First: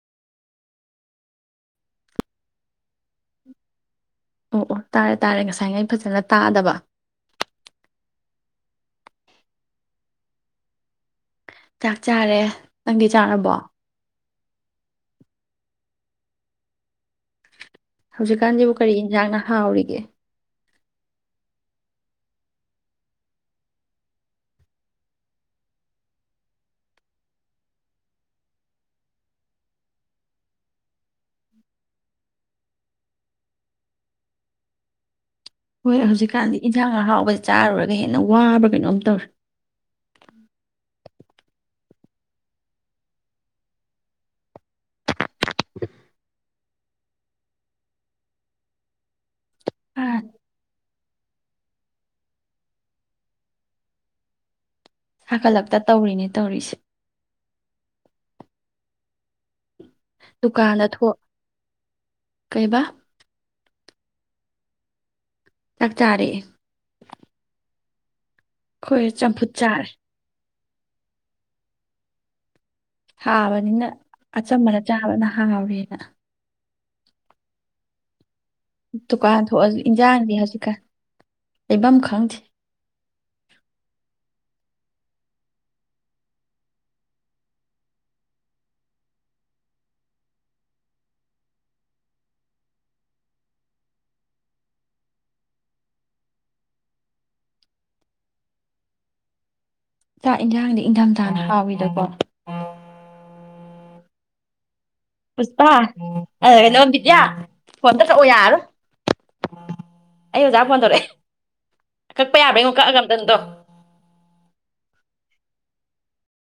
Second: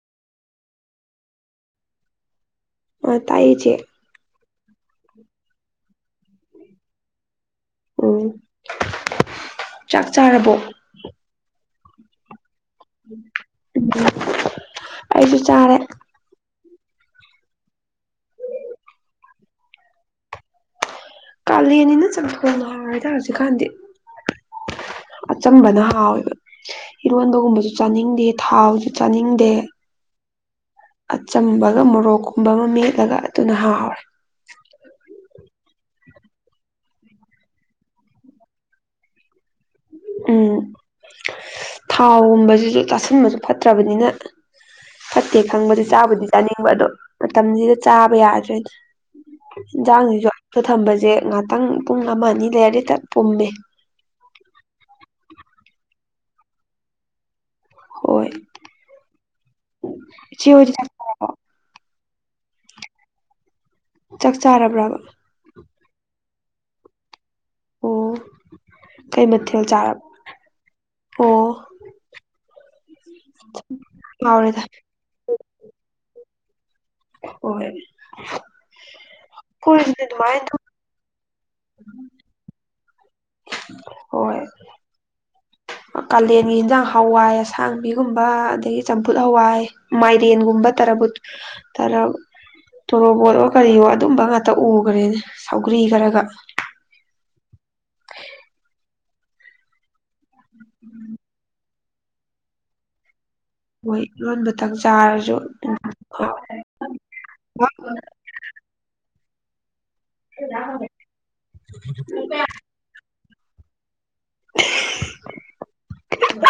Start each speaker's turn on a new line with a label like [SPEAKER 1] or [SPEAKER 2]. [SPEAKER 1] ꯇꯥꯛꯆꯦ
[SPEAKER 2] ꯑꯣ ꯑꯣ ꯇꯥꯔꯦ ꯇꯥꯔꯦ ꯉꯁꯥꯏ ꯉ ꯑꯩ ꯐꯖꯅ ꯇꯥꯗꯕ
[SPEAKER 1] ꯎꯝ ꯆꯥꯛ ꯆꯥꯔꯕꯣ
[SPEAKER 2] ꯆꯥꯛ ꯆꯥꯔꯦ ꯅꯪꯗꯤ ꯆꯥꯔꯕꯣ
[SPEAKER 1] ꯎ ꯑꯩꯁꯨ ꯆꯥꯔꯦ
[SPEAKER 2] ꯍꯧꯖꯤꯛꯀꯥꯟꯁꯤꯕꯨ ꯀꯔꯤ ꯌꯦꯟꯁꯥꯡꯅ ꯍꯥꯎꯔꯤꯒꯦ
[SPEAKER 1] ꯀꯥꯂꯦꯟꯅꯤꯅ ꯆꯪꯄꯣꯅ ꯍꯥꯏꯔꯦꯗ ꯍꯧꯖꯤꯛꯀꯥꯟꯗꯤ ꯑꯆꯝꯕꯅ ꯍꯥꯎꯋꯦꯕ ꯏꯔꯣꯟꯕꯒꯨꯝꯕꯁꯨ ꯆꯥꯅꯤꯡꯗꯦ ꯊꯥꯕꯁꯨ ꯆꯥꯅꯤꯡꯗꯦ ꯑꯆꯝꯕꯒ ꯃꯣꯔꯣꯛꯀꯨꯝꯕ ꯑꯃ ꯃꯦꯠꯂꯒ ꯑꯗꯨꯅ ꯍꯥꯎꯔꯦ
[SPEAKER 2] ꯍꯣꯏ ꯍꯧꯖꯤꯛꯀꯥꯟꯗꯤ ꯏꯟꯖꯥꯡ ꯍꯔꯥꯎꯕꯁ ꯆꯥꯔꯨꯔꯒ ꯍꯦꯟꯅ ꯋꯥꯕ ꯀꯩꯅꯣꯝ ꯇꯧꯔꯦ
[SPEAKER 1] ꯎꯝ ꯊꯥꯎꯒꯨꯝꯕꯁꯤꯁꯨ ꯆꯥꯥꯁꯟꯕꯁꯨ ꯐꯠꯇ꯭ꯔꯕꯅꯤꯅ ꯐꯠꯇꯦ ꯈꯪꯕꯗꯤ ꯆꯥꯕꯨꯗꯤ ꯆꯥꯅꯤꯡꯕ ꯑꯗꯣ ꯃꯇꯝꯁꯤꯗ ꯆꯥꯕ ꯌꯥꯗ꯭ꯔꯦ
[SPEAKER 2] ꯑꯥ
[SPEAKER 1] ꯏꯟꯁꯥꯡꯁꯤꯁꯨ ꯑꯇ ꯊꯝꯕꯁꯦ ꯉꯥꯛꯇꯪ ꯄꯨꯡ ꯑꯃ ꯑꯅꯤ ꯂꯩꯔꯔ ꯇꯠ ꯄꯨꯝꯃꯦ
[SPEAKER 2] ꯍꯥꯀꯠꯂꯛꯇ ꯇꯧꯔꯤꯅꯦ ꯇꯧꯔꯤꯁꯦ
[SPEAKER 1] ꯍꯣꯏ ꯏꯆꯦ ꯍꯣꯏꯗꯤ
[SPEAKER 2] ꯗꯨꯀꯥꯟꯗ
[SPEAKER 1] ꯆꯥꯛ
[SPEAKER 2] ꯊꯣꯛ
[SPEAKER 1] ꯆꯥꯔꯕꯣ
[SPEAKER 2] ꯀꯩꯕꯥ
[SPEAKER 1] ꯆꯥꯛ ꯆꯥꯔꯕ꯭ꯔꯕ
[SPEAKER 2] ꯆꯥꯛꯇꯥꯔꯛꯑꯦ
[SPEAKER 1] ꯑꯣ
[SPEAKER 2] ꯑꯩꯈꯣꯏ
[SPEAKER 1] ꯀꯩ
[SPEAKER 2] ꯆꯝꯐꯨꯠ
[SPEAKER 1] ꯃꯊꯦꯜ
[SPEAKER 2] ꯆꯥꯔꯦ
[SPEAKER 1] ꯆꯥꯔꯕ ꯑꯣ
[SPEAKER 2] ꯍꯥꯕꯅꯤꯅ
[SPEAKER 1] ꯌꯥꯎꯔꯦꯗ
[SPEAKER 2] ꯑꯆꯝꯕꯅ ꯆꯥꯕꯅ ꯍꯥꯎꯔꯦꯅ
[SPEAKER 1] ꯍꯣꯏ
[SPEAKER 2] ꯗꯨꯀꯥꯟ ꯊꯣꯛꯑꯁꯨ
[SPEAKER 1] ꯑꯩꯈꯣꯏꯁꯤꯗꯤ
[SPEAKER 2] ꯏꯟꯖꯥꯡꯗꯤ
[SPEAKER 1] ꯑꯗꯨꯃꯥꯏꯅ ꯑꯗꯨꯝ
[SPEAKER 2] ꯍꯧꯖꯤꯛꯀꯥꯟ ꯂꯩꯐꯝ ꯈꯪꯗꯦ
[SPEAKER 1] ꯍꯣꯏꯣꯏ ꯀꯥꯂꯦꯟꯒꯤ ꯌꯦꯟꯖꯥꯡ ꯍꯋꯥꯏ ꯑꯁꯥꯡꯕꯤꯒꯨꯝꯕ ꯑꯗꯒꯤ ꯆꯝꯐꯨꯠ ꯍꯋꯥꯏ ꯃꯥꯏꯔꯤꯦꯟꯒꯨꯝꯕ ꯇꯔꯥꯕꯨ ꯇꯔꯥ ꯇꯣꯔꯣꯕꯣꯠ ꯑꯣꯣ ꯀꯔꯤꯑꯣꯣ ꯑꯗꯨꯝꯕ ꯉꯥꯛꯇ ꯎꯈ꯭ꯔꯦꯅꯦ ꯁꯥꯎꯒ꯭ꯔꯤ ꯈꯔꯒ
[SPEAKER 2] ꯆꯥꯛ ꯌꯦꯟꯖꯥꯡꯗꯤ ꯏꯪꯊꯝꯊꯥꯅ ꯍꯥꯎꯋꯗꯀꯣ
[SPEAKER 1] ꯍꯣꯏ ꯏꯔꯣꯟꯕꯗꯪ ꯆꯥꯔꯁꯤ
[SPEAKER 2] ꯄꯨꯁꯄꯥ ꯍꯩꯅꯣ ꯕꯤꯗ꯭ꯌꯥ ꯐꯣꯟꯇ ꯀꯛꯑꯣ ꯌꯥꯔꯣ ꯑꯩ ꯑꯣꯖꯥ ꯐꯣꯟꯊꯣꯔꯛꯑꯦ ꯀꯛꯄ ꯌꯥꯕ꯭ꯔ ꯑꯩꯉꯣ ꯀꯛꯑꯒ ꯑꯝꯇꯪꯗꯣ
[SPEAKER 1] [inaudible]